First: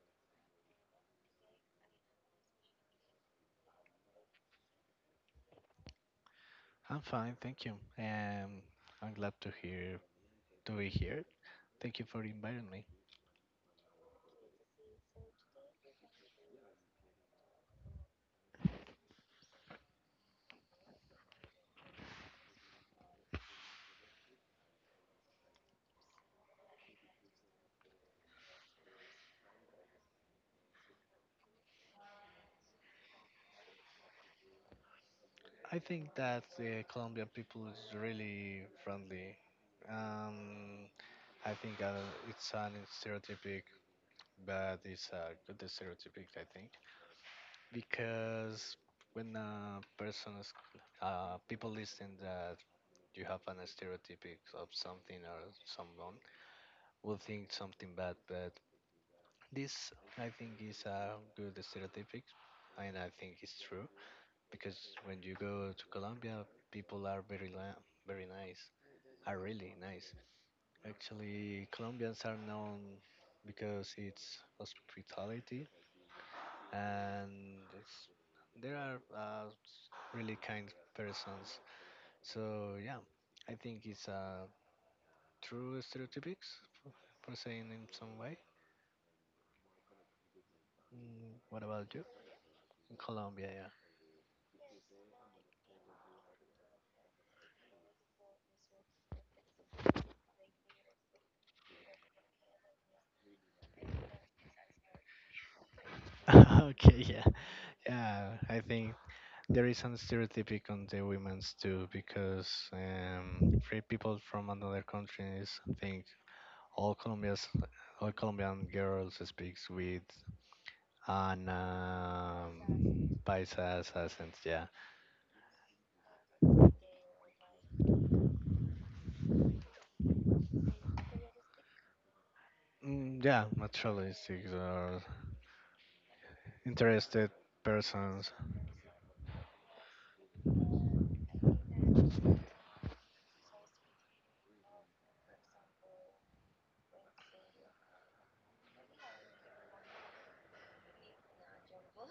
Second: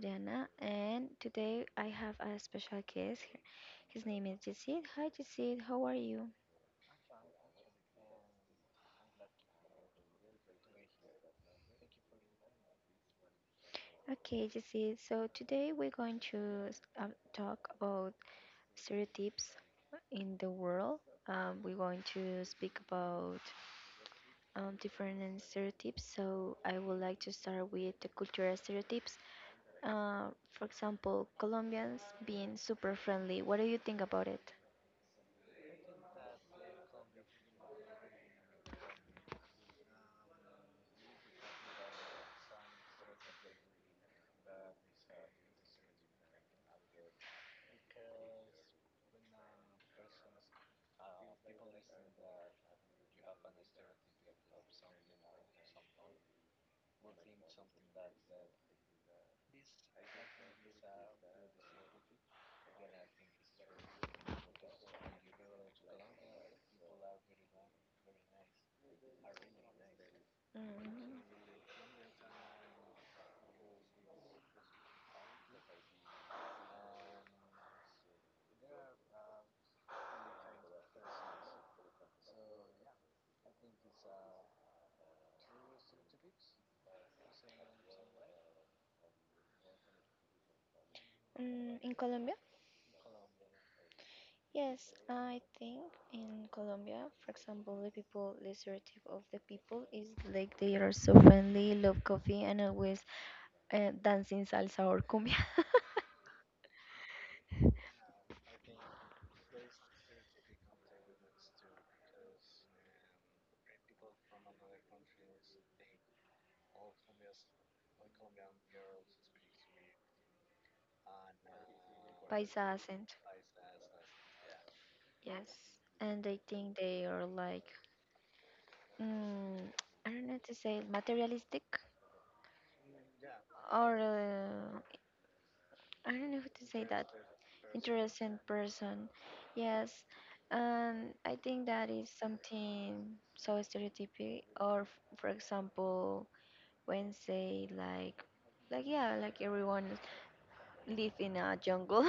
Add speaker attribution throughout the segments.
Speaker 1: Adriana, and today I have a special guest here. His name is Jesse. Hi, Jesse. How are you?
Speaker 2: I'm fine, thank you. Um, I'm glad to hear to be here. Thank you for inviting me.
Speaker 1: Okay, Jesse. So today we're going to talk about stereotypes in the world. We're going to speak about different stereotypes. So I would like to start with the cultural stereotypes. For example, Colombians being super friendly. What do you think about it?
Speaker 2: I think that the Colombian people is really friendly. Um, I think it's an stereotypic, but it's a good stereotypic, I think, because when a person is, people listen that you have an stereotypic of something or someone will think something bad, but this, I think, is a good stereotype, and I think it's true because when you go to Colombia, people are very nice, are really nice.
Speaker 1: Mm,
Speaker 2: Actually, Colombians are known because it's hospitality, and there are really kind persons. So yeah, I think it's a true stereotypes for for saying in some way. What about
Speaker 1: in
Speaker 2: you?
Speaker 1: Colombia?
Speaker 2: In Colombia,
Speaker 1: Yes, I think in Colombia, for example, the people, the stereotype of the people is like they are so friendly, love coffee, and always dancing salsa or cumbia.
Speaker 2: yeah. Okay, yeah, I think there is some stereotypic on the women's too because free people from another countries think all Colombians, all Colombian girls speaks with an
Speaker 1: Paisa accent,
Speaker 2: paisas accent. Yeah,
Speaker 1: yes. And I think they are like, mm, I don't know to say, materialistic
Speaker 2: mm, yeah,
Speaker 1: or
Speaker 2: naturalistics or
Speaker 1: I don't know how to say that.
Speaker 2: interested persons.
Speaker 1: Interesting person. Yes. And I think that is something so stereotypic. Or, for example, when say like yeah, like everyone live in a jungle.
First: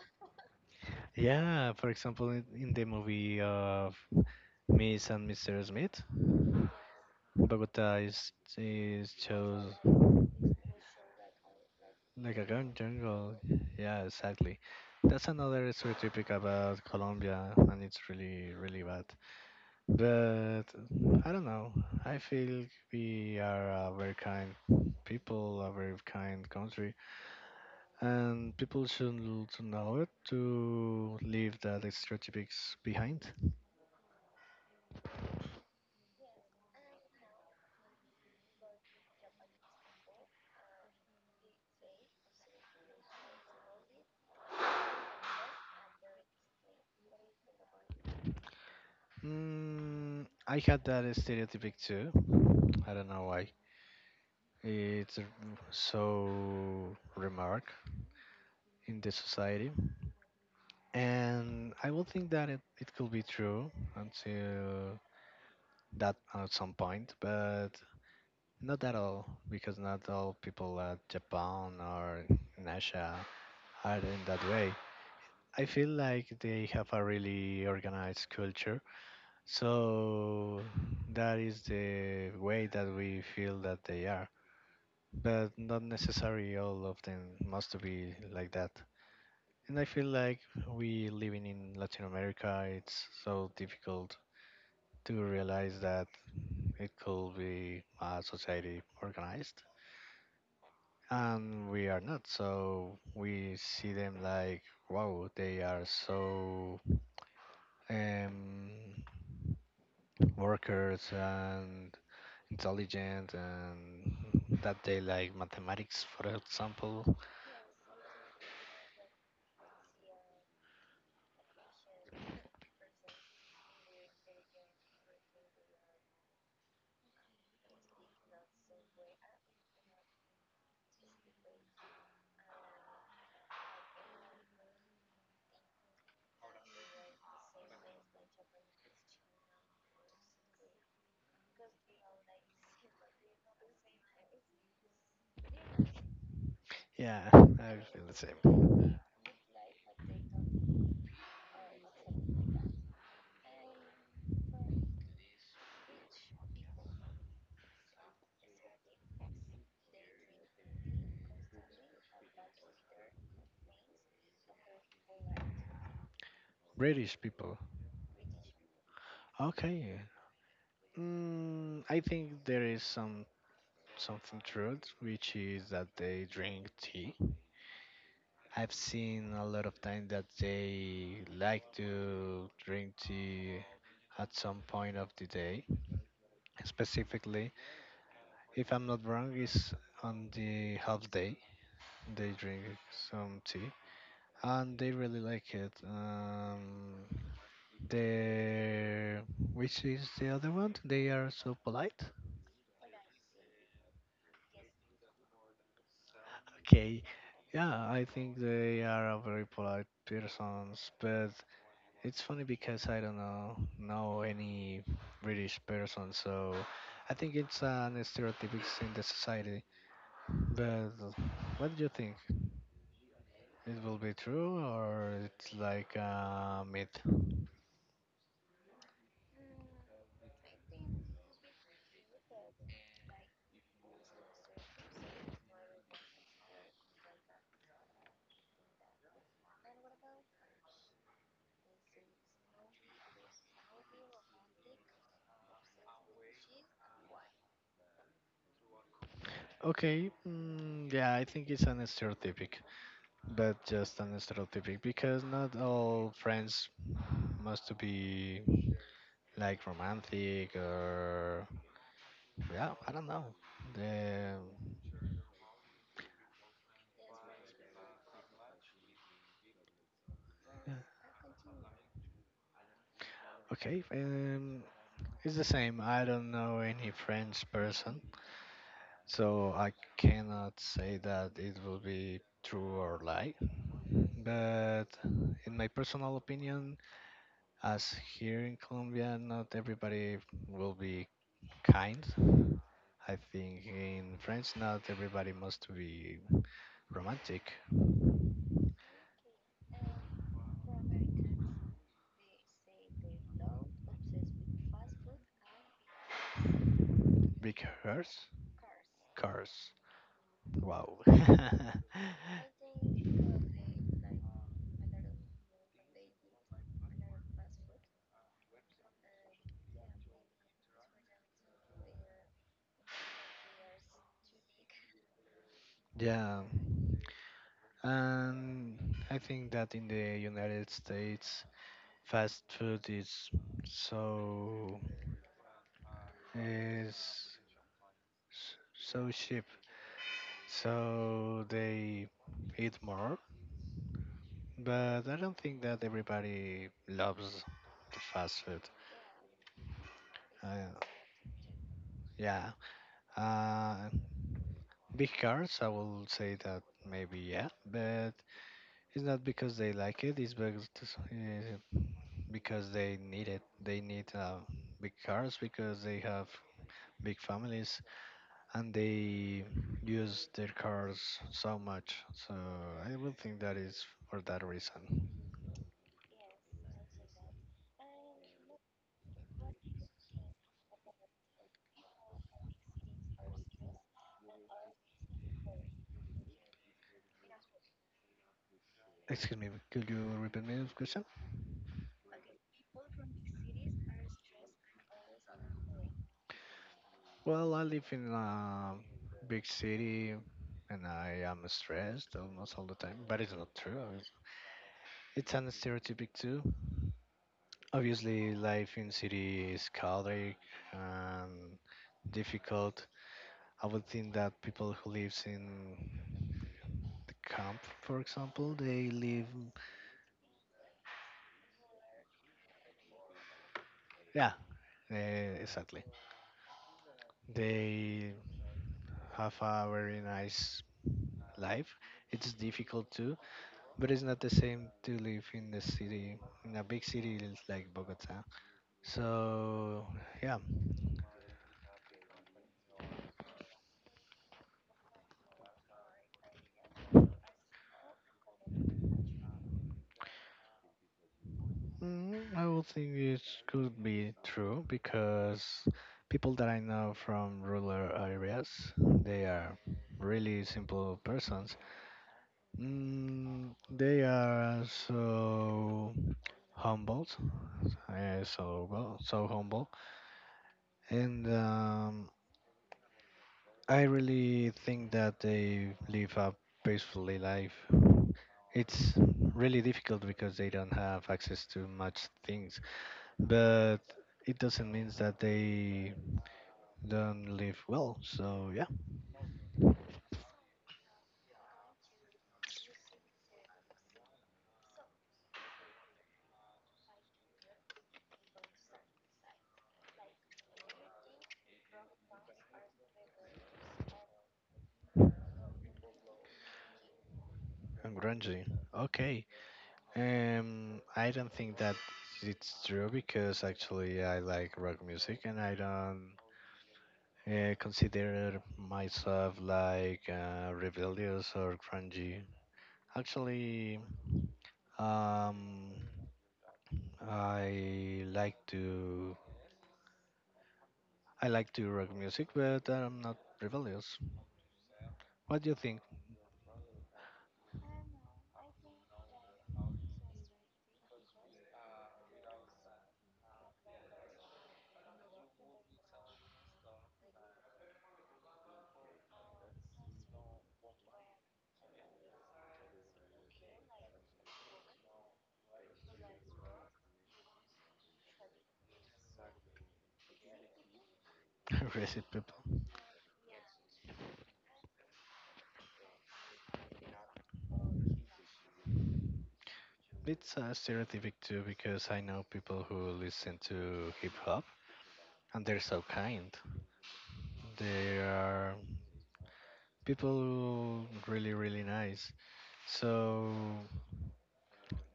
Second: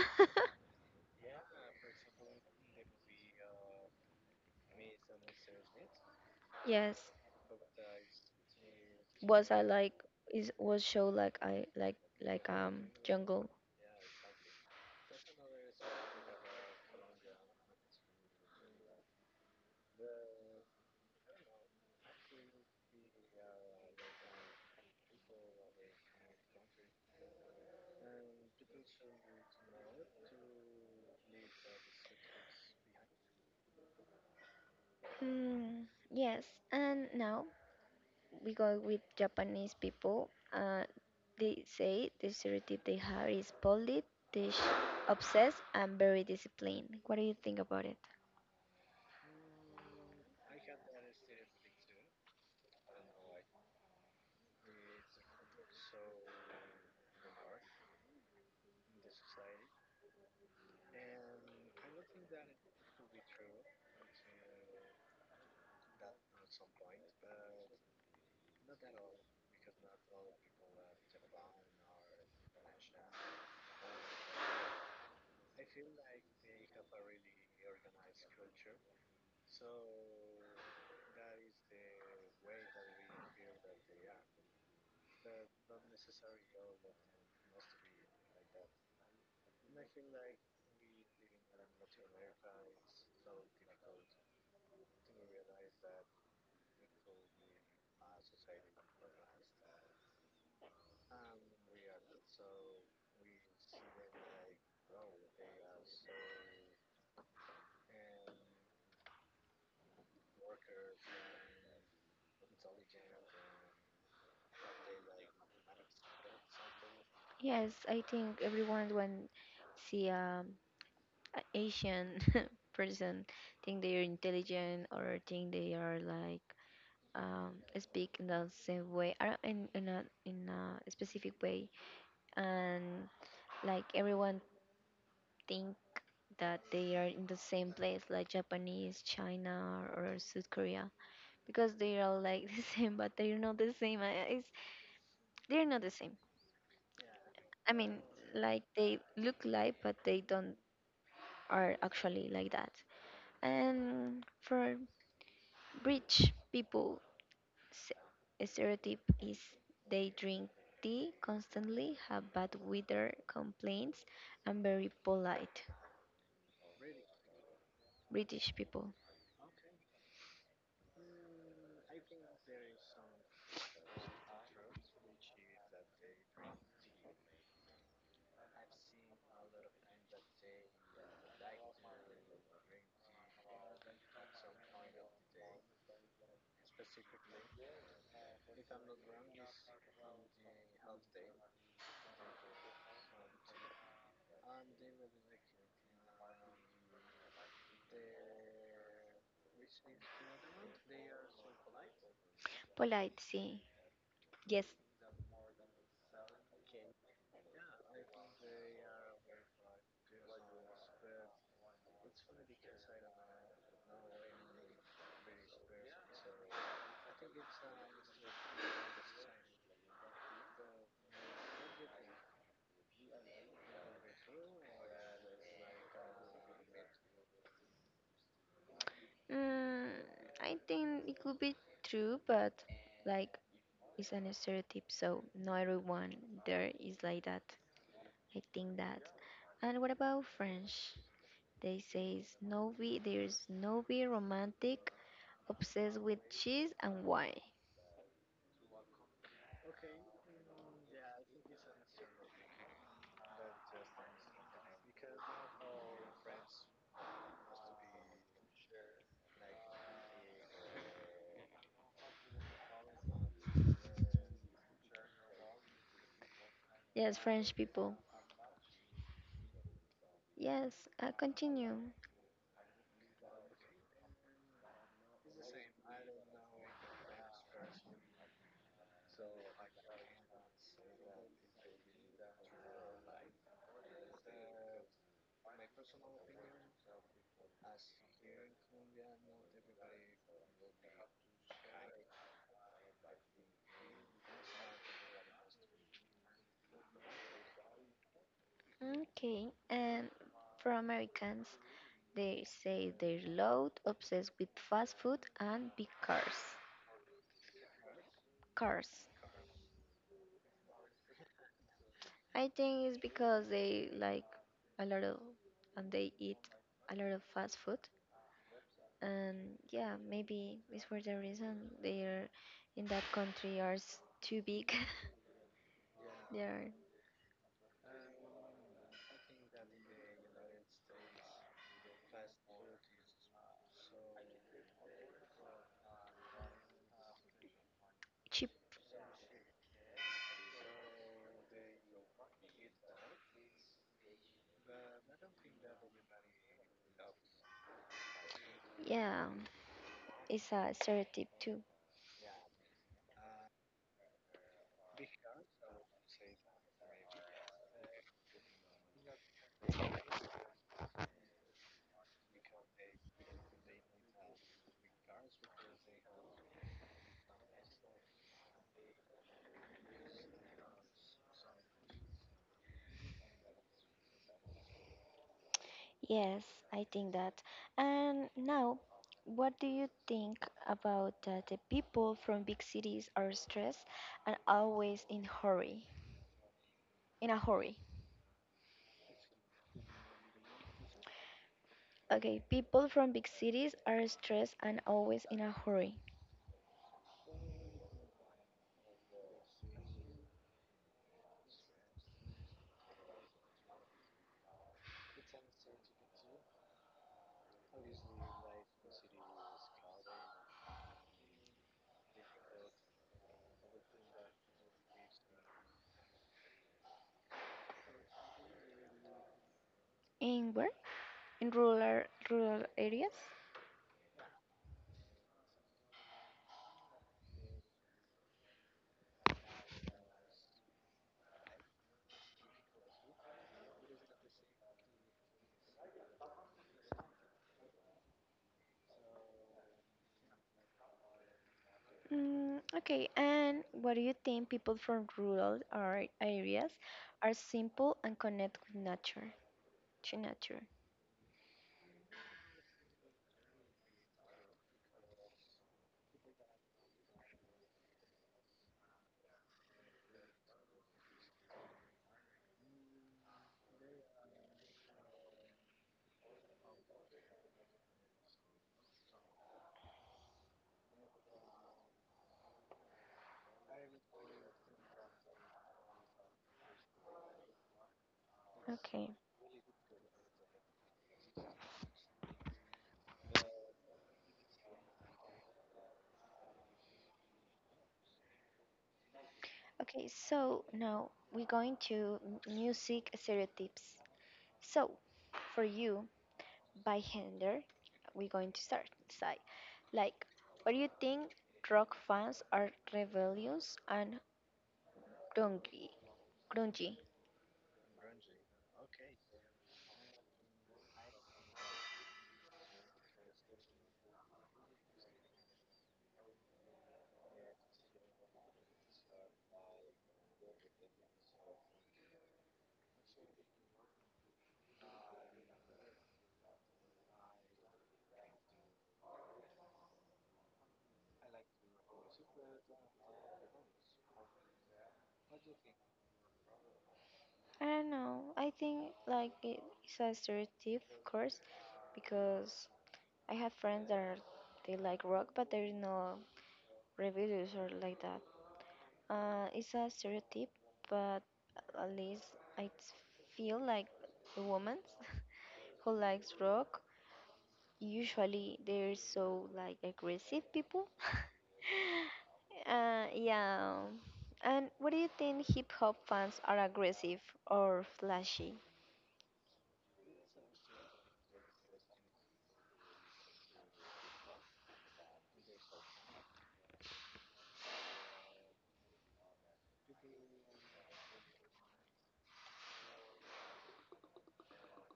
Speaker 2: Yeah, for example, in the movie of Miss and Mr. Smith,
Speaker 1: Yes.
Speaker 2: Bogota is
Speaker 1: Was I
Speaker 2: chose
Speaker 1: like is was show like I like
Speaker 2: like a
Speaker 1: like
Speaker 2: gun
Speaker 1: um
Speaker 2: jungle.
Speaker 1: jungle.
Speaker 2: Yeah, exactly. That's another stereotype about Colombia, and it's really, really bad. But I don't know. I feel we are a very kind people, a very kind country, and people should to know it to leave that stereotypes behind.
Speaker 1: Hmm. Yes. And now we go with Japanese people. They say the stereotype they have is polite, dish, obsessed, and very disciplined. What do you think about it?
Speaker 2: I had that stereotype too. I don't know why. It's so remark in the society and I will think that it could be true until that at some point, but not at all because not all people at Japan or in Asia are in that way. I feel like they have a really organized culture, so that is the way that we feel that they are. But not necessarily all of them must be like that. And I feel like we living in Latin America, it's so difficult to realize that it could be a society organized and we are not, so we see them like wow, they are so um, workers and intelligent and that they like mathematics, for example.
Speaker 1: Yes, I think everyone when see an Asian person think they are intelligent or think they are like um, speak in the same way or in a specific way, and like everyone think that they are in the same place like Japanese, China, or South Korea because they are all like the same, but they're not the same. It's, they're not the same.
Speaker 2: Yeah, I
Speaker 1: I mean,
Speaker 2: feel the
Speaker 1: like
Speaker 2: same.
Speaker 1: they look like, but they don't are actually like that. And for rich people, s- a stereotype is they drink tea constantly, have bad weather complaints, and very polite.
Speaker 2: British people.
Speaker 1: British people.
Speaker 2: Okay. I think there is something truth which is that they drink tea. I've seen a lot of time that they like to drink tea at some point of the day. Specifically, if I'm not wrong, it's on the half day they drink some tea and they really like it. They Which is the other one? They are so polite.
Speaker 1: Polite. See. Yes.
Speaker 2: Okay, yeah, I think they are a very polite persons, but it's funny because I don't know any British person, so I think it's an stereotype in the society. But what do you think? It will be true or it's like a myth?
Speaker 1: Mm, I think it could be true, but like it's an stereotype, so not everyone there is like that. I think that. And what about French? They say it's no be there's no be romantic, obsessed with cheese and wine.
Speaker 2: Okay, mm, yeah, I think it's an stereotypic, but just an stereotypic because not all friends must be like romantic or yeah, I don't know. The,
Speaker 1: Yes, French people. Yes, I continue.
Speaker 2: okay, it's the same. I don't know any French person, so I cannot say that it will be true or lie. But in my personal opinion, as here in Colombia, not everybody will be kind. I think in France, not everybody must be romantic.
Speaker 1: Okay, and for Americans, they say they're loud, obsessed with fast food and big cars.
Speaker 2: Big hearts,
Speaker 1: Cars.
Speaker 2: cars. Wow.
Speaker 1: I think it's because they like a lot of and they eat a lot of fast food and yeah, maybe it's for the reason they are in that country are too big. They
Speaker 2: Yeah.
Speaker 1: are
Speaker 2: And I think that in the United States, fast food is so is
Speaker 1: cheap.
Speaker 2: so cheap, so they eat more. But I don't think that everybody loves the fast food.
Speaker 1: Yeah, it's a
Speaker 2: Uh,
Speaker 1: stereotype too.
Speaker 2: yeah, uh, big cars. I will say that maybe yeah, but it's not because they like it. It's uh, because they need it. They need big cars because they have big families and they use their cars so much. So I will think that is for that reason.
Speaker 1: Yes, I think that. And now, what do you think about that the people from big cities are stressed and always in hurry, in a hurry?
Speaker 2: Excuse me, could you repeat me this question?
Speaker 1: Okay, people from big cities are stressed and always in a hurry.
Speaker 2: Well, I live in a big city and I am stressed almost all the time, but it's not true. It's an stereotypic too. Obviously, life in city is chaotic and difficult. I would think that people who lives in the camp, for example,
Speaker 1: In where? In rural areas?
Speaker 2: yeah, uh, exactly. They have a very nice life. It's difficult too, but it's not the same to live in the city, in a big city like Bogota. So, yeah,
Speaker 1: Okay, and what do you think people from rural areas are simple and connect with nature? To nature.
Speaker 2: I would think it could be true because people that I know from rural areas, they are really simple persons. They are so humble, so well, so humble, and I really think that they live a peacefully life. It's
Speaker 1: Okay.
Speaker 2: really difficult because they don't have access to much things, but it doesn't mean that they don't live well. So yeah,
Speaker 1: Okay, so now we're going to music stereotypes. So, for you, by gender, we're going to start side. Like, what do you think rock fans are rebellious and grungy? grungy?
Speaker 2: I'm grungy. Okay. I don't think that it's true because actually I like rock music and I don't consider myself like rebellious or grungy. Actually, um, I like to I like to rock music, but I'm not rebellious. What do you think,
Speaker 1: I don't know. I think like it's a stereotype, of course, because I have friends that are, they like rock, but there is no rebellious or like that. It's a stereotype, but at least I feel like the woman who likes rock. Usually they're so like aggressive people.
Speaker 2: Reset people?
Speaker 1: Yeah. And what do you think hip hop fans are aggressive or flashy?
Speaker 2: It's stereotypic too because I know people who listen to hip hop and they're so kind. They are people who really really nice. So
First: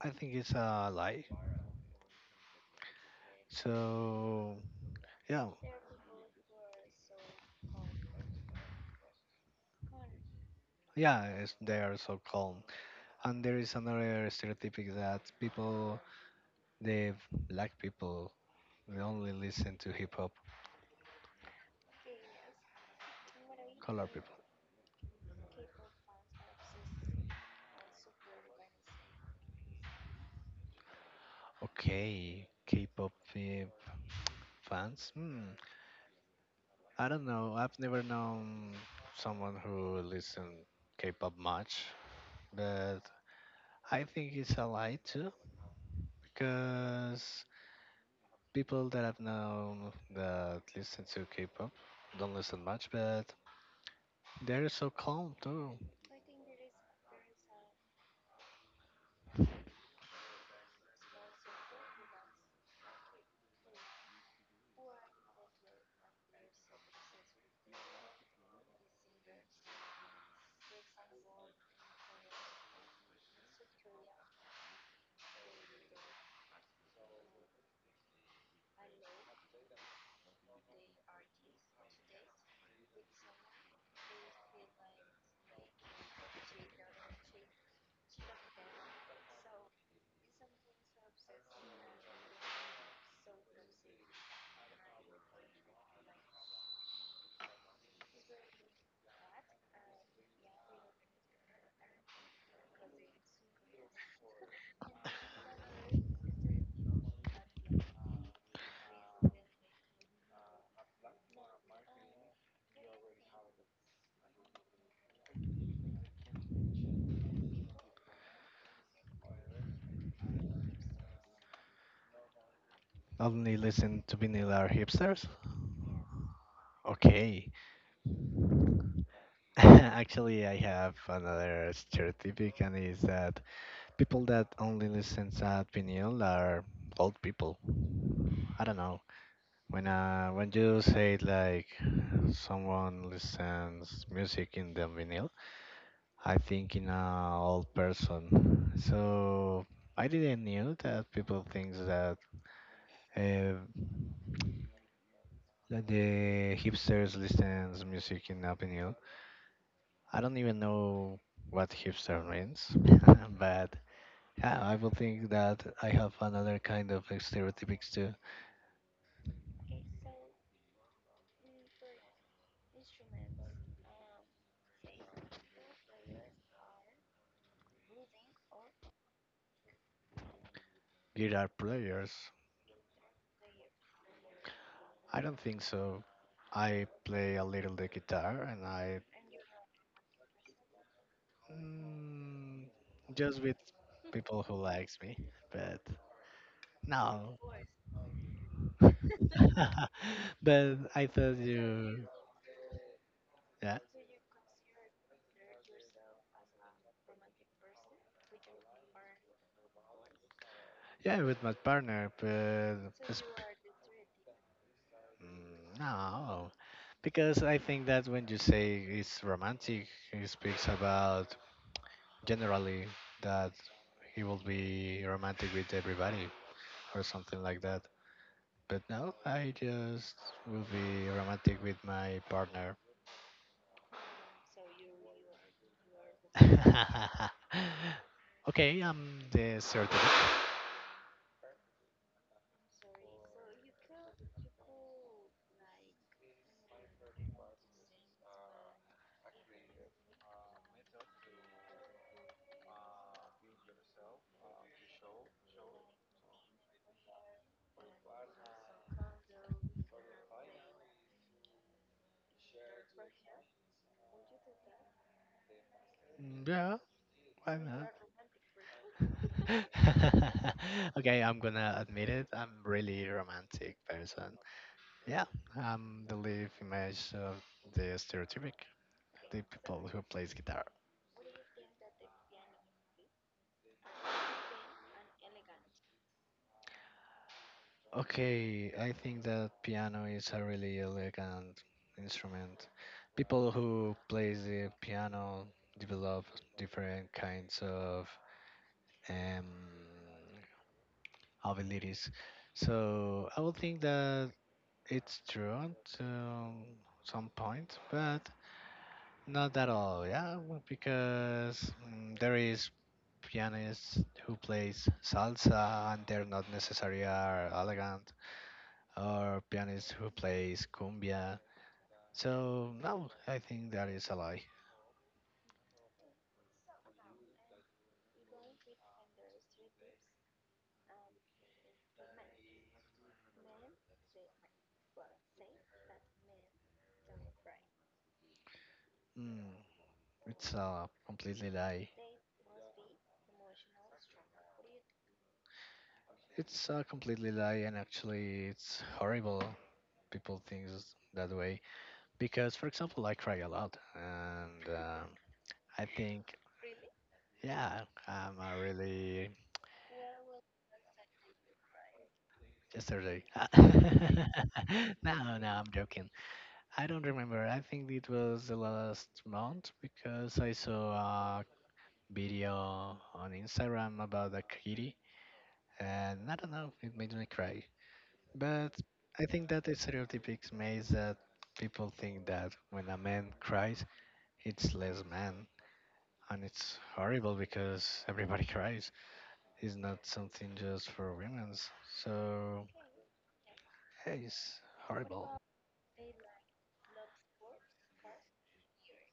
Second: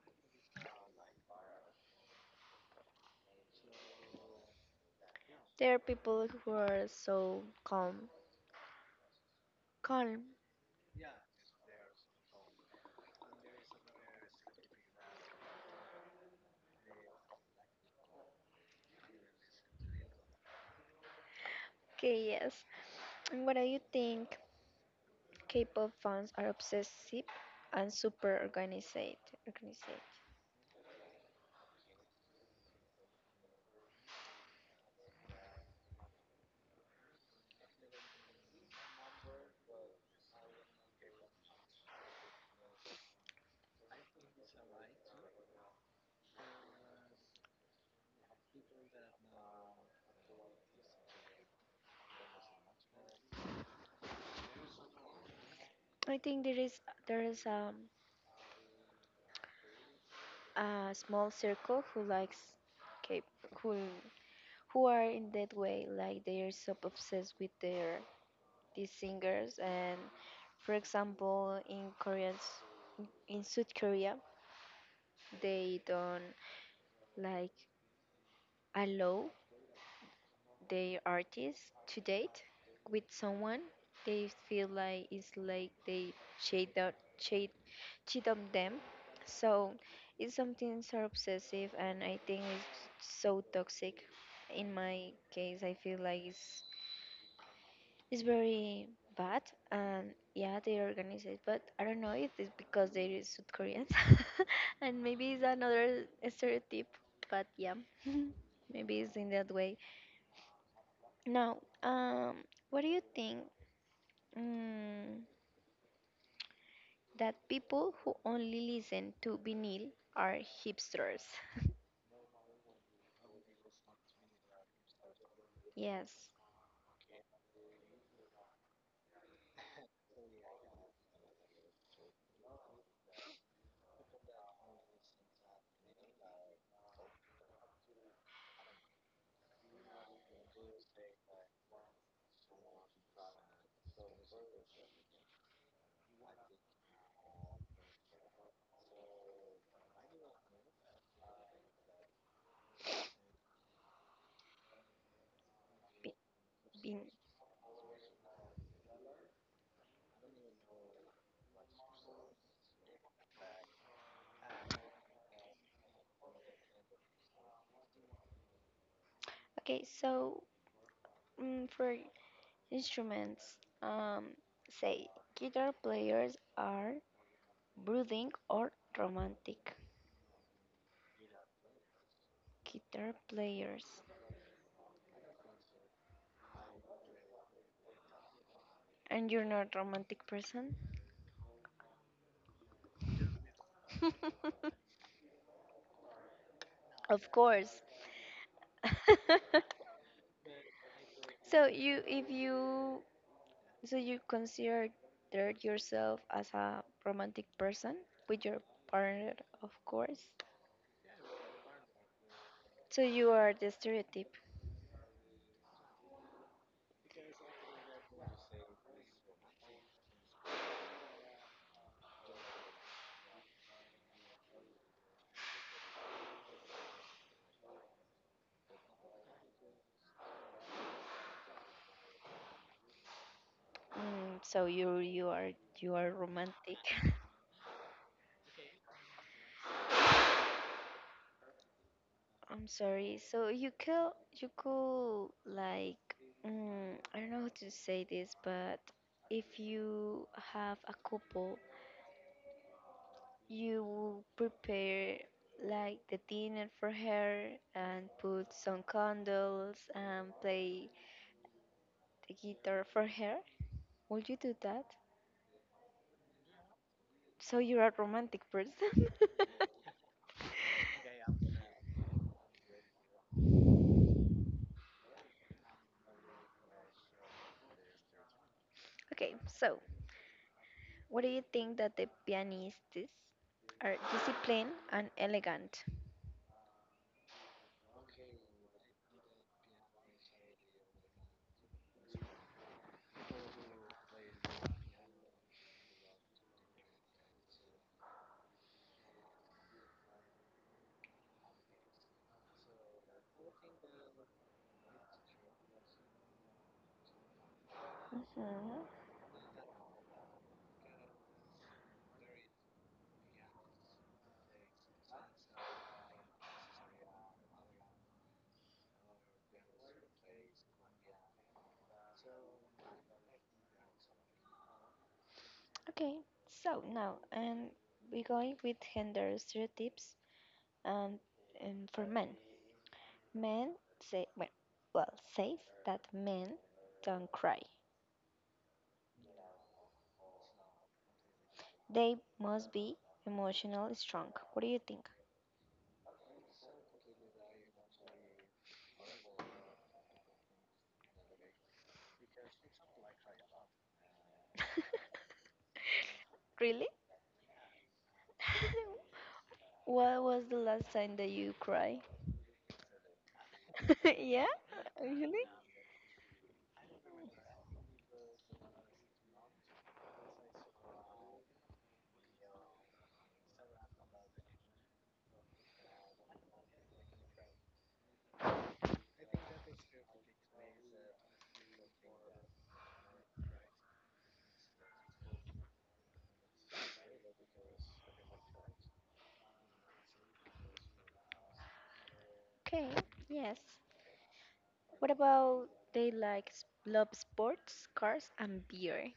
Speaker 2: I think it's a lie. So yeah,
Speaker 1: There are people who are so calm. Calm.
Speaker 2: yeah, they are so calm. And there is another stereotypic that people, they black people. We only listen to hip hop.
Speaker 1: Okay, yes. And what do you
Speaker 2: Color people.
Speaker 1: think K-pop fans are obsessive and super organized? Organized.
Speaker 2: Okay, K-pop fans. Hmm. I don't know. I've never known someone who listen K-pop much, but I think it's a lie too because people that I've known that listen to K-pop don't listen much, but they're so calm too.
Speaker 1: I think there is there is um, a small circle who likes K who who are in that way like they're so obsessed with their these singers. And for example in Koreans, in South Korea, they don't like allow their artists to date with someone. They feel like it's like they cheat on cheat cheat on them, so it's something so obsessive, and I think it's so toxic. In my case I feel like it's very bad, and yeah, they organize it, but I don't know if it's because they're South Koreans, and maybe it's another stereotype, but yeah, maybe it's in that way. Now, what do you think mm, that people who only listen to vinyl are hipsters?
Speaker 2: Only listen to vanilla are hipsters.
Speaker 1: Yes,
Speaker 2: Okay. Actually, I have another stereotypic, and is that people that only listen to vinyl are old people. I don't know. When you say like someone listens music in the vinyl, I think in a old person. So I didn't knew that people think uh, that
Speaker 1: bin,
Speaker 2: the
Speaker 1: bin.
Speaker 2: hipsters listens music in a vinyl. I don't even know what hipster means, but yeah, I would think that I have another kind of stereotypics too.
Speaker 1: Okay, so for instruments, say guitar players are brooding, or romantic.
Speaker 2: Guitar players?
Speaker 1: Guitar players.
Speaker 2: I don't think so. I play a little the guitar and I.
Speaker 1: And you're not a romantic person?
Speaker 2: mm, just with people who likes me, but
Speaker 1: Of
Speaker 2: no.
Speaker 1: course.
Speaker 2: But I thought
Speaker 1: So you,
Speaker 2: you,
Speaker 1: if you,
Speaker 2: yeah,
Speaker 1: so you consider yourself as a romantic person with your partner, of course.
Speaker 2: yeah, with my partner, but
Speaker 1: So
Speaker 2: it's-
Speaker 1: you are the stereotype.
Speaker 2: No, because I think that when you say it's romantic, it speaks about generally that he will be romantic with everybody or something like that. But no, I just will be romantic with my partner.
Speaker 1: So you are romantic.
Speaker 2: Okay, I'm the certificate.
Speaker 1: I'm sorry. So you could like I don't know how to say this, but if you have a couple, you will prepare like the dinner for her and put some candles and play the guitar for her. Would you do that?
Speaker 2: Yeah, why
Speaker 1: So you're a
Speaker 2: not?
Speaker 1: romantic person.
Speaker 2: Okay, I'm gonna admit it. I'm really romantic person. Yeah, I'm the live image of the stereotypic,
Speaker 1: Okay,
Speaker 2: the
Speaker 1: so
Speaker 2: people who plays guitar.
Speaker 1: what do you think that the pianistas are disciplined and elegant?
Speaker 2: Okay, I think that piano is a really elegant instrument. People who play the piano develop different kinds of um, abilities. So I would think that it's true to some point, but
Speaker 1: Hmm.
Speaker 2: not at all. Yeah, because there is pianists who plays salsa and they're not necessarily are elegant or pianist who plays cumbia. So no, I think that is a lie.
Speaker 1: Okay, so now we're going with gender stereotypes. and, and for men. Men say well says that men don't cry.
Speaker 2: Mm, it's a completely lie.
Speaker 1: They must be emotionally strong. What do you think?
Speaker 2: It's a completely lie, and actually, it's horrible. People think that way because, for example, I cry a lot, and I think,
Speaker 1: Really?
Speaker 2: yeah, I'm a really.
Speaker 1: What was the last time that you cried?
Speaker 2: Yesterday.
Speaker 1: Yeah,
Speaker 2: No,
Speaker 1: really?
Speaker 2: no, I'm joking. I don't remember. I think it was the last month because I saw video on Instagram about a kitty, and I don't know, it made me cry. But I think that the stereotypic makes that people think that when a man cries, it's less man, and it's horrible because everybody cries. It's not something just for women's. So
Speaker 1: Okay. Yes.
Speaker 2: yeah, it's
Speaker 1: What
Speaker 2: horrible.
Speaker 1: about they like love sports, cars, and beer?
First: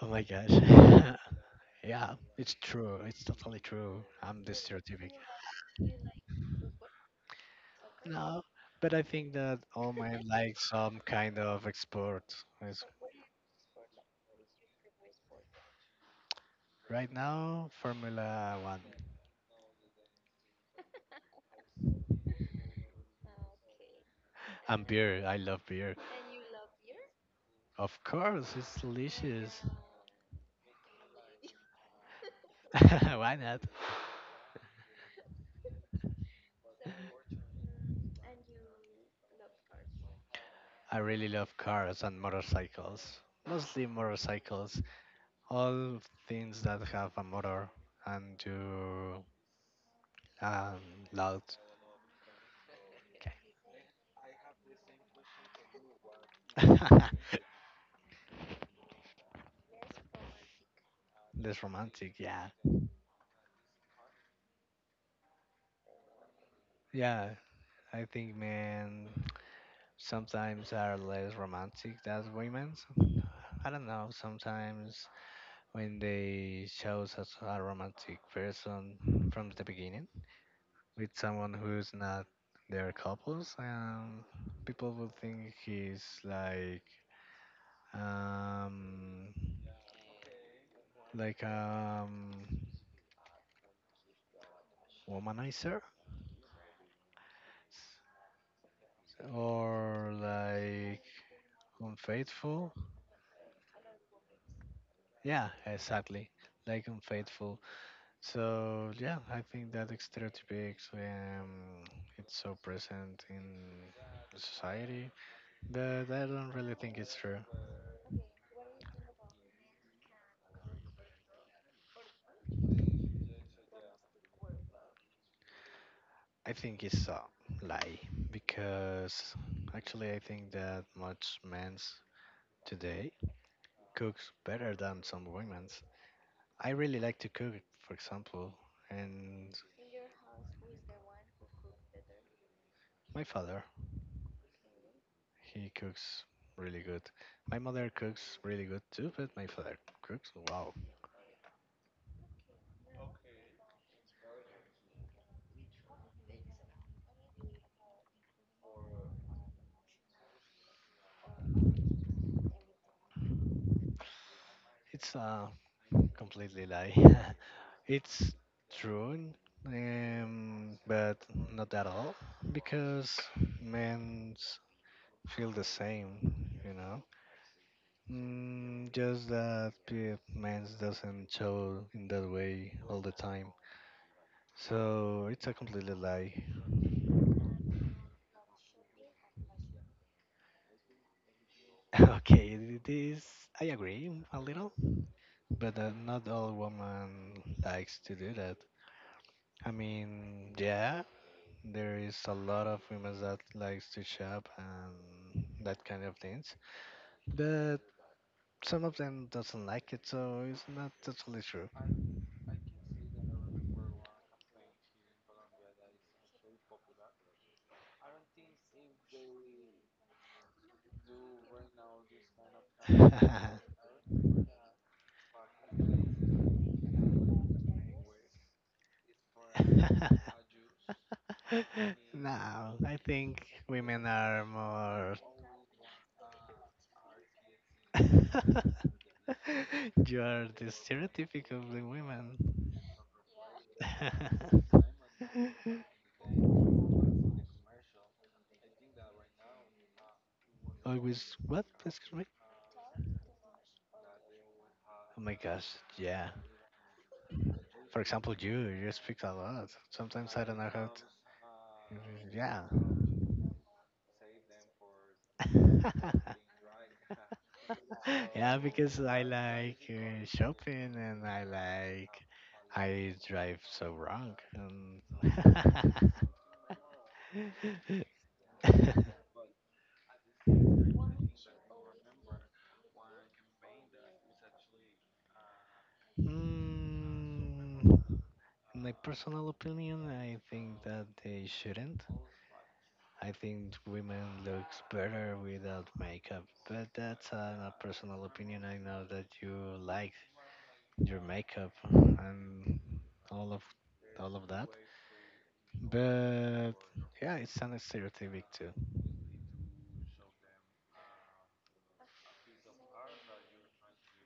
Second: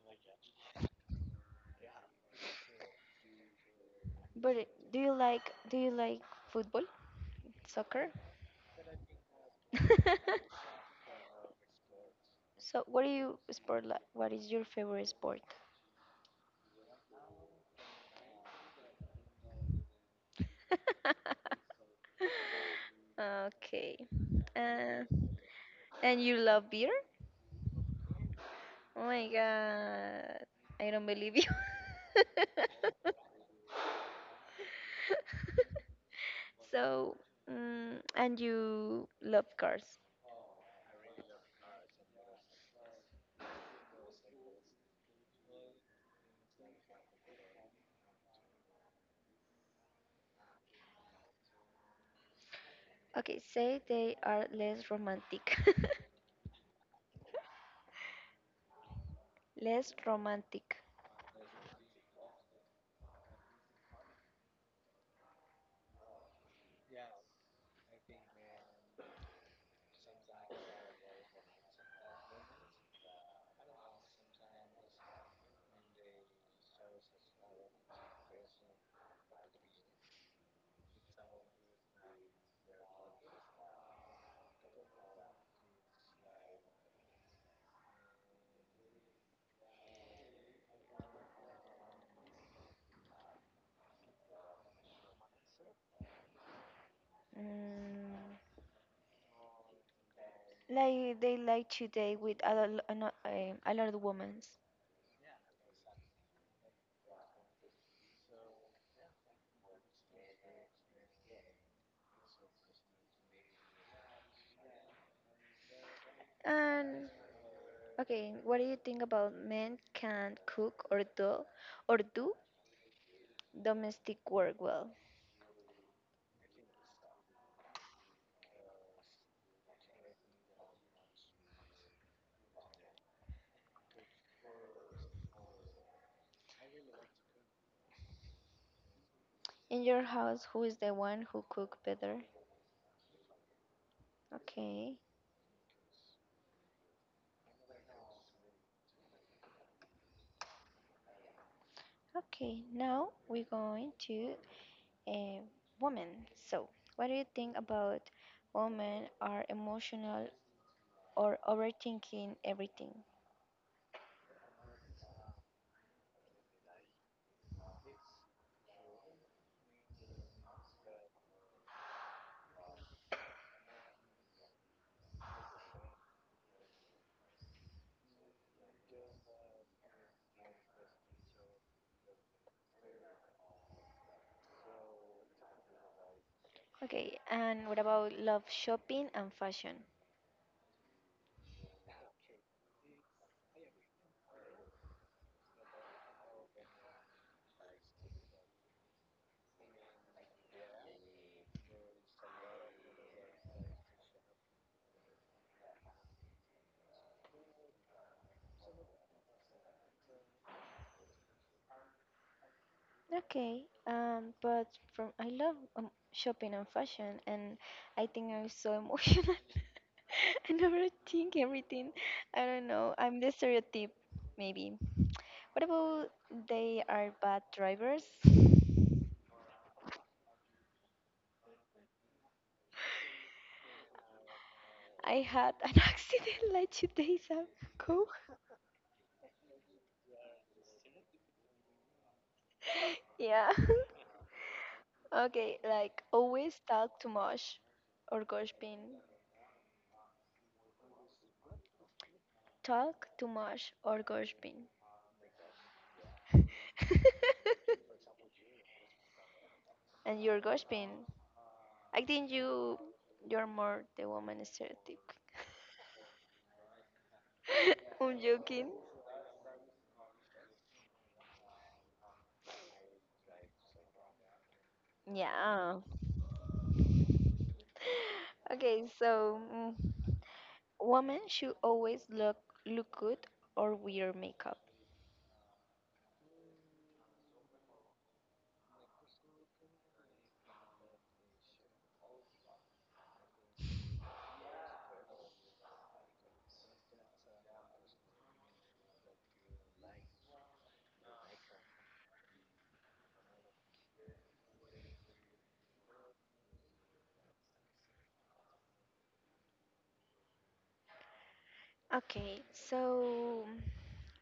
Speaker 2: Oh my gosh. Yeah, it's true. It's totally true. I'm the
Speaker 1: But do
Speaker 2: stereotypic.
Speaker 1: you like do you like football, soccer?
Speaker 2: No, but I think that all men like some kind of export. It's
Speaker 1: So what do you sport like? What is your favorite sport?
Speaker 2: right now Formula One
Speaker 1: Okay.
Speaker 2: and
Speaker 1: Uh,
Speaker 2: beer. I love beer.
Speaker 1: and you love beer?
Speaker 2: Of course, it's
Speaker 1: Oh my
Speaker 2: delicious.
Speaker 1: god. I don't believe you.
Speaker 2: Why not?
Speaker 1: So, and you love cars.
Speaker 2: I really love cars and motorcycles. Mostly motorcycles. All things that have a motor and you um, loud.
Speaker 1: Okay, say they are less romantic. Less romantic.
Speaker 2: Less romantic, yeah. Yeah, I think men sometimes are less romantic than women. I don't know. Sometimes when they show us a romantic person from the beginning with someone who's not their couples, people will think he's um, like womanizer
Speaker 1: Mm,
Speaker 2: or like
Speaker 1: like they like to date with a
Speaker 2: unfaithful.
Speaker 1: lot, a lot um, a lot of women.
Speaker 2: Yeah, exactly. Like unfaithful. So yeah, I think that stereotypes it's so present in society, but I don't really think
Speaker 1: And
Speaker 2: it's true.
Speaker 1: okay, what do you think about men can't cook or do domestic work well.
Speaker 2: I think it's a lie because actually I think that much men's today cooks better than some women's. I really like to cook, for example, and
Speaker 1: In your house who is the one who cook better?
Speaker 2: my father
Speaker 1: Okay.
Speaker 2: he cooks really good. My mother cooks really good too, but my father cooks wow.
Speaker 1: Okay, now we're going to a woman. So what do you think about women are emotional or overthinking everything?
Speaker 2: It's a completely lie. It's true, but not at all, because men feel the same, you know. Just that men doesn't show in that way all the time. So it's a completely lie.
Speaker 1: Okay, and what about love shopping and fashion?
Speaker 2: Okay, it is. I agree a little, but not all women likes to do that. I mean, yeah, there is a lot of women that likes to shop and that kind of things, but some of them doesn't like it, so it's not totally true.
Speaker 1: Okay, but from I love shopping and fashion, and I think I'm so emotional. I never think everything. I don't know. I'm the stereotype, maybe. What about they are bad drivers?
Speaker 2: No, I think women are more.
Speaker 1: I had an accident like 2 days ago.
Speaker 2: You are the stereotypic of the women.
Speaker 1: Yeah. Okay, like always talk too much or gossiping.
Speaker 2: Always what? Excuse me.
Speaker 1: Talk too much or gossiping.
Speaker 2: Oh my gosh, yeah. For example, you speak a lot.
Speaker 1: And
Speaker 2: Sometimes
Speaker 1: you're
Speaker 2: I don't know how to.
Speaker 1: gossiping. I think
Speaker 2: Yeah.
Speaker 1: you're more the woman stereotype. I'm
Speaker 2: Yeah,
Speaker 1: joking.
Speaker 2: because I like shopping and I drive so wrong. And
Speaker 1: Yeah. Okay, so women should always look good or wear makeup.
Speaker 2: mm, my personal opinion, I think that they shouldn't. I think women looks better without makeup, but that's a personal opinion. I know that you like your makeup and all of all of that, but yeah, it's kind of stereotypic too.
Speaker 1: Okay, so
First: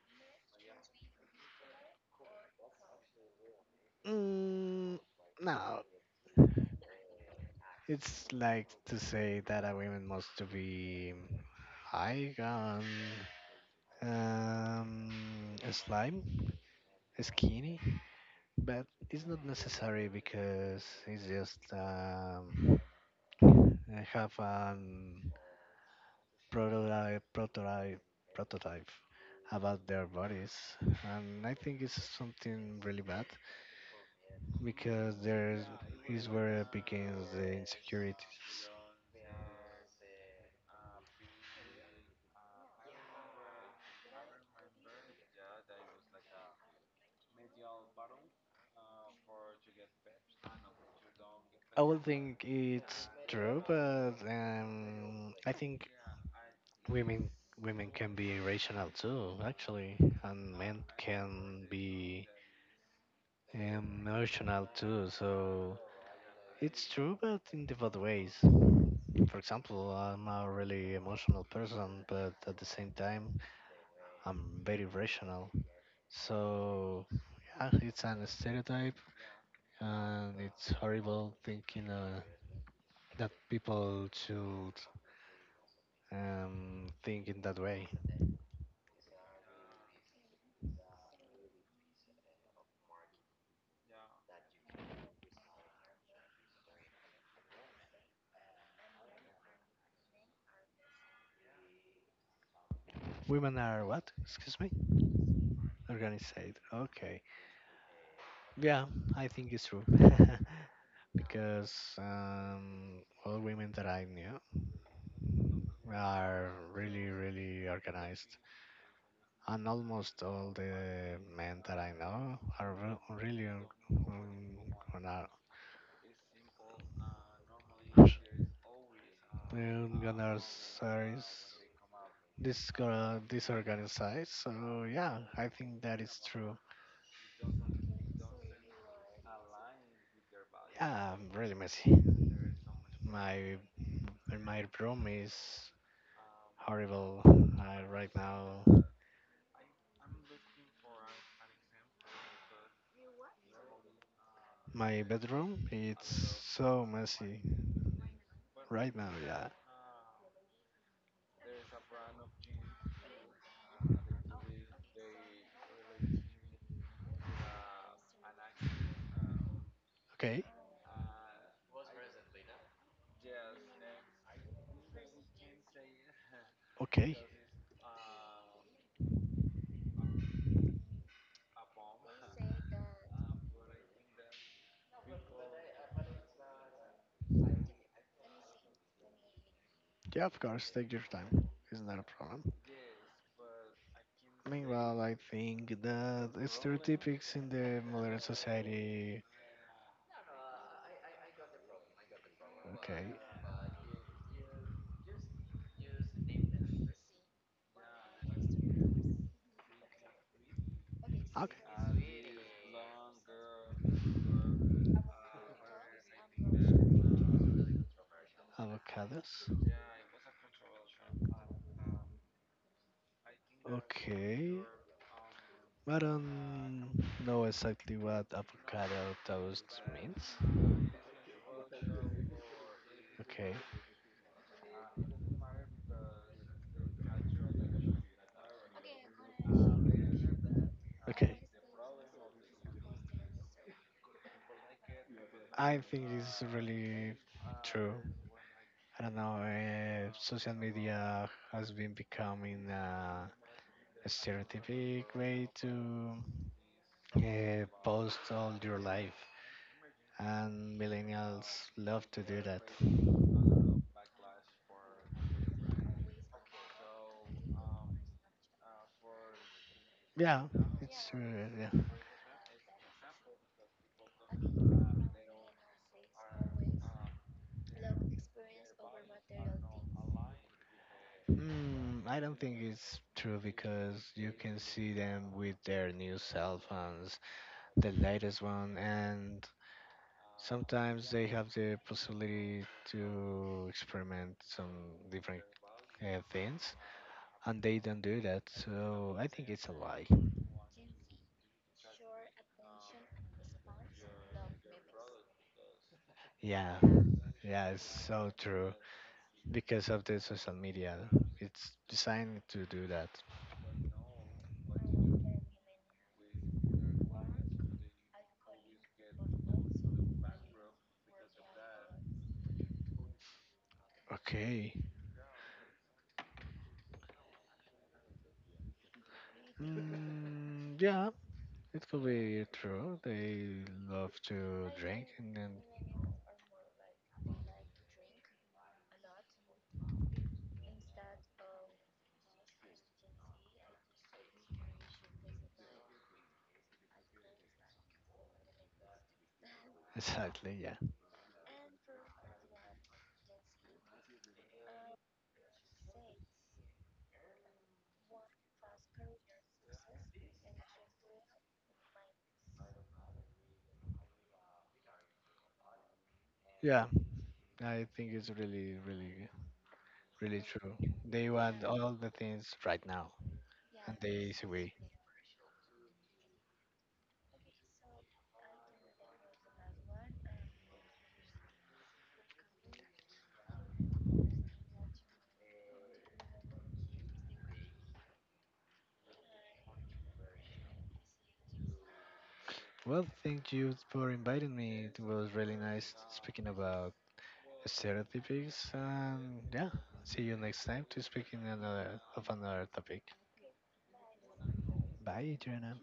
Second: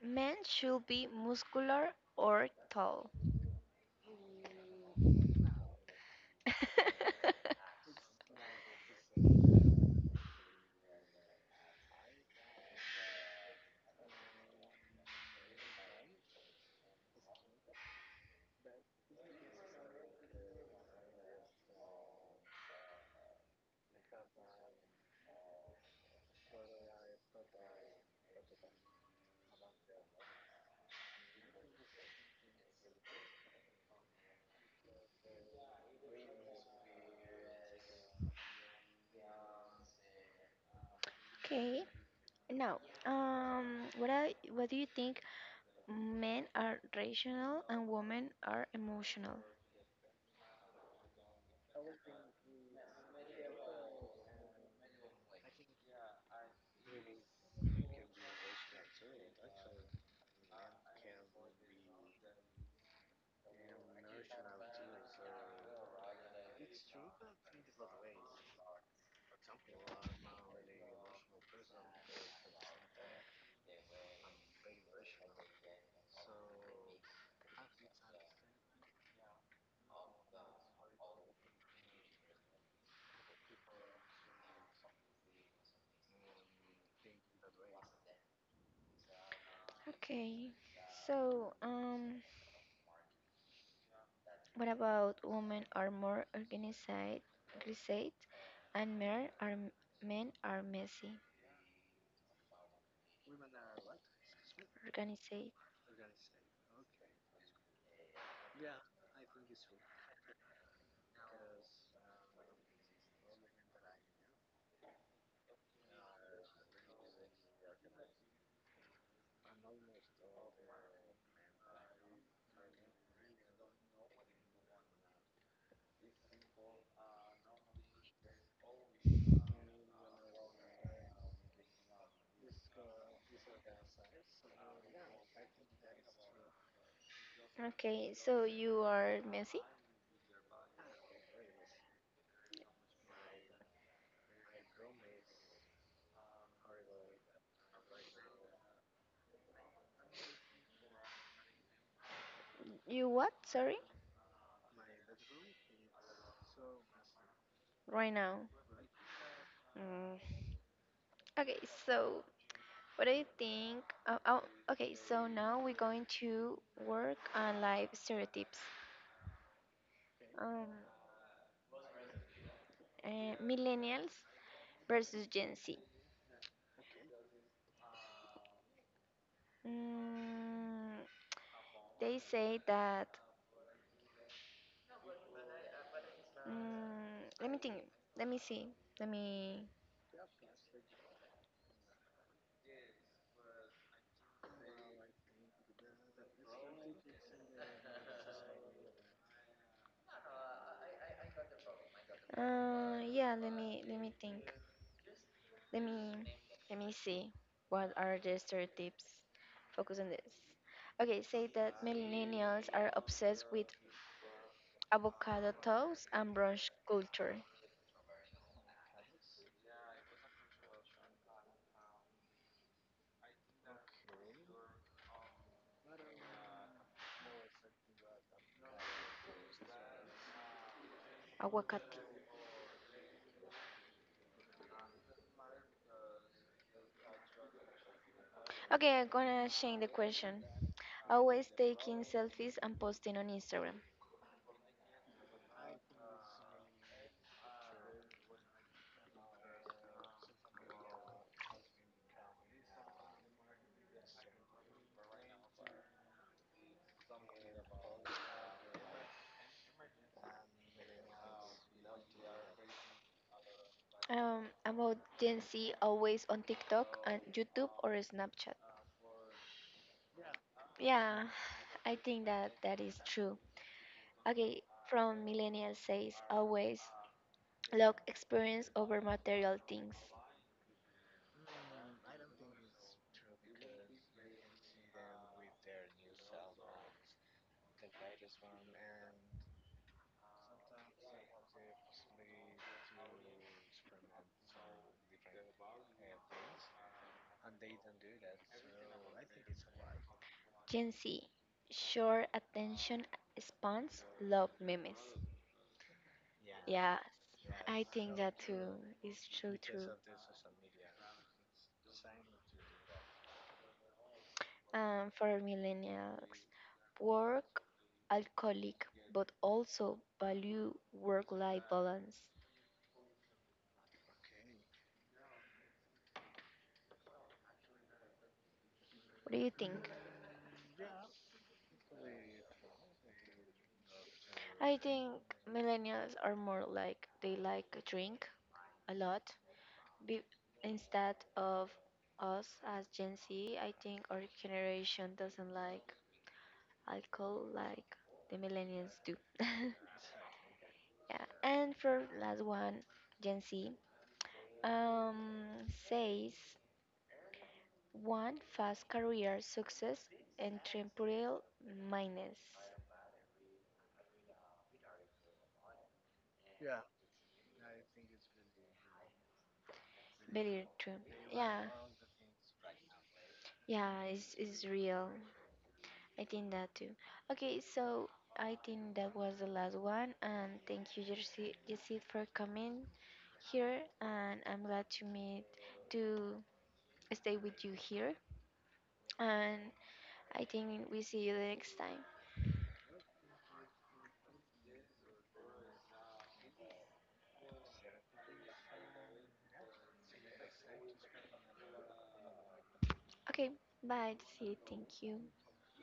Speaker 1: men should be muscular or tall.
Speaker 2: Mm, no, it's like to say that a woman must to be high on um, slime, skinny, but it's not necessary because it's just. I have a prototype, prototype, prototype about their bodies, and I think it's something really bad because there is where it begins the insecurities.
Speaker 1: Okay. Now, what do you think? Men are rational and women are emotional.
Speaker 2: I would think it's true, but I think women women can be rational too, actually, and men can be emotional too. So it's true, but in different ways. For example, I'm a really emotional person, but at the same time, I'm very rational. So, yeah, it's an stereotype, and it's horrible thinking that people should think in that way.
Speaker 1: Okay. So, what about women are more organized and men are messy,
Speaker 2: Women are what? Excuse me?
Speaker 1: organized.
Speaker 2: Organized. Okay. Yeah, I think it's true. Because all women that I knew are really, really organized. And almost all the men that I know are really gonna, gonna say is disorganized. So yeah, I think that is true.
Speaker 1: Okay, so you are messy?
Speaker 2: Yeah, I'm really messy. My my room is horrible right now.
Speaker 1: You what? Sorry?
Speaker 2: My bedroom, it's so messy
Speaker 1: Right now.
Speaker 2: right now, yeah.
Speaker 1: Mm. Okay, so what do you think? Oh, oh, okay, so now we're going to work on life stereotypes.
Speaker 2: Okay,
Speaker 1: Um, Millennials versus Gen Z.
Speaker 2: okay.
Speaker 1: Mm, they say that Let me think. Let me see. Let me.
Speaker 2: Yeah, of course, take your time. It's not a problem. Meanwhile, I think that stereotypics in the modern society.
Speaker 1: Uh,
Speaker 2: Okay,
Speaker 1: yeah. Let me. Let me think. Let me. Let me see. What are the stereotypes? Focus on this. Okay. Say
Speaker 2: okay.
Speaker 1: that millennials are obsessed with avocado toast and brunch culture.
Speaker 2: Avocados? Okay, I don't know exactly what avocado toast means.
Speaker 1: Aguacate.
Speaker 2: Okay,
Speaker 1: Okay, I'm gonna change the question.
Speaker 2: okay.
Speaker 1: Always taking selfies and posting on Instagram.
Speaker 2: I think it's really true. I don't know. Social media has been becoming a stereotypic way to post all your life, and millennials love to do that.
Speaker 1: About Gen Z, always on TikTok and YouTube or Snapchat.
Speaker 2: Yeah, it's
Speaker 1: Yeah,
Speaker 2: really. Yeah.
Speaker 1: I think that that is true. Okay, from millennial says always look experience over material things.
Speaker 2: I don't think it's true because you can see them with their new cell phones, the latest one, and sometimes they have the possibility to experiment some different things, and they don't do that. So I think it's a lie.
Speaker 1: Gen Z, short attention spans, love memes.
Speaker 2: Yeah,
Speaker 1: Yeah,
Speaker 2: yeah, it's
Speaker 1: I think
Speaker 2: so
Speaker 1: that too
Speaker 2: true.
Speaker 1: is true
Speaker 2: Because
Speaker 1: too.
Speaker 2: of the social media, it's designed to do that.
Speaker 1: For millennials, work, alcoholic, but also value work-life balance.
Speaker 2: Okay.
Speaker 1: What do you think?
Speaker 2: Mm, yeah, it could be true. They love to
Speaker 1: I
Speaker 2: drink
Speaker 1: think
Speaker 2: and then
Speaker 1: millennials are more like they like drink a lot. Be- instead of us as Gen Z, I think our generation doesn't like alcohol like the millennials do.
Speaker 2: exactly, yeah.
Speaker 1: Yeah. And for last one, Gen Z um, says one fast career success and temporal minus.
Speaker 2: Yeah, I think it's really, really, really
Speaker 1: Very
Speaker 2: true.
Speaker 1: true.
Speaker 2: They want
Speaker 1: Yeah.
Speaker 2: all the things right now,
Speaker 1: Yeah,
Speaker 2: and the
Speaker 1: it's,
Speaker 2: easy
Speaker 1: it's
Speaker 2: way.
Speaker 1: real. I think that too. Okay, so I think that was the last one, and thank you, Jesse for coming here, and I'm glad to meet to stay with you here, and I think we see you the next time.
Speaker 2: Well, thank you for inviting me. It was really nice speaking about stereotypes, and yeah, see you next time to speak in another of another topic.
Speaker 1: Okay, bye, Jesse. Thank you.
Speaker 2: Bye, Joanna.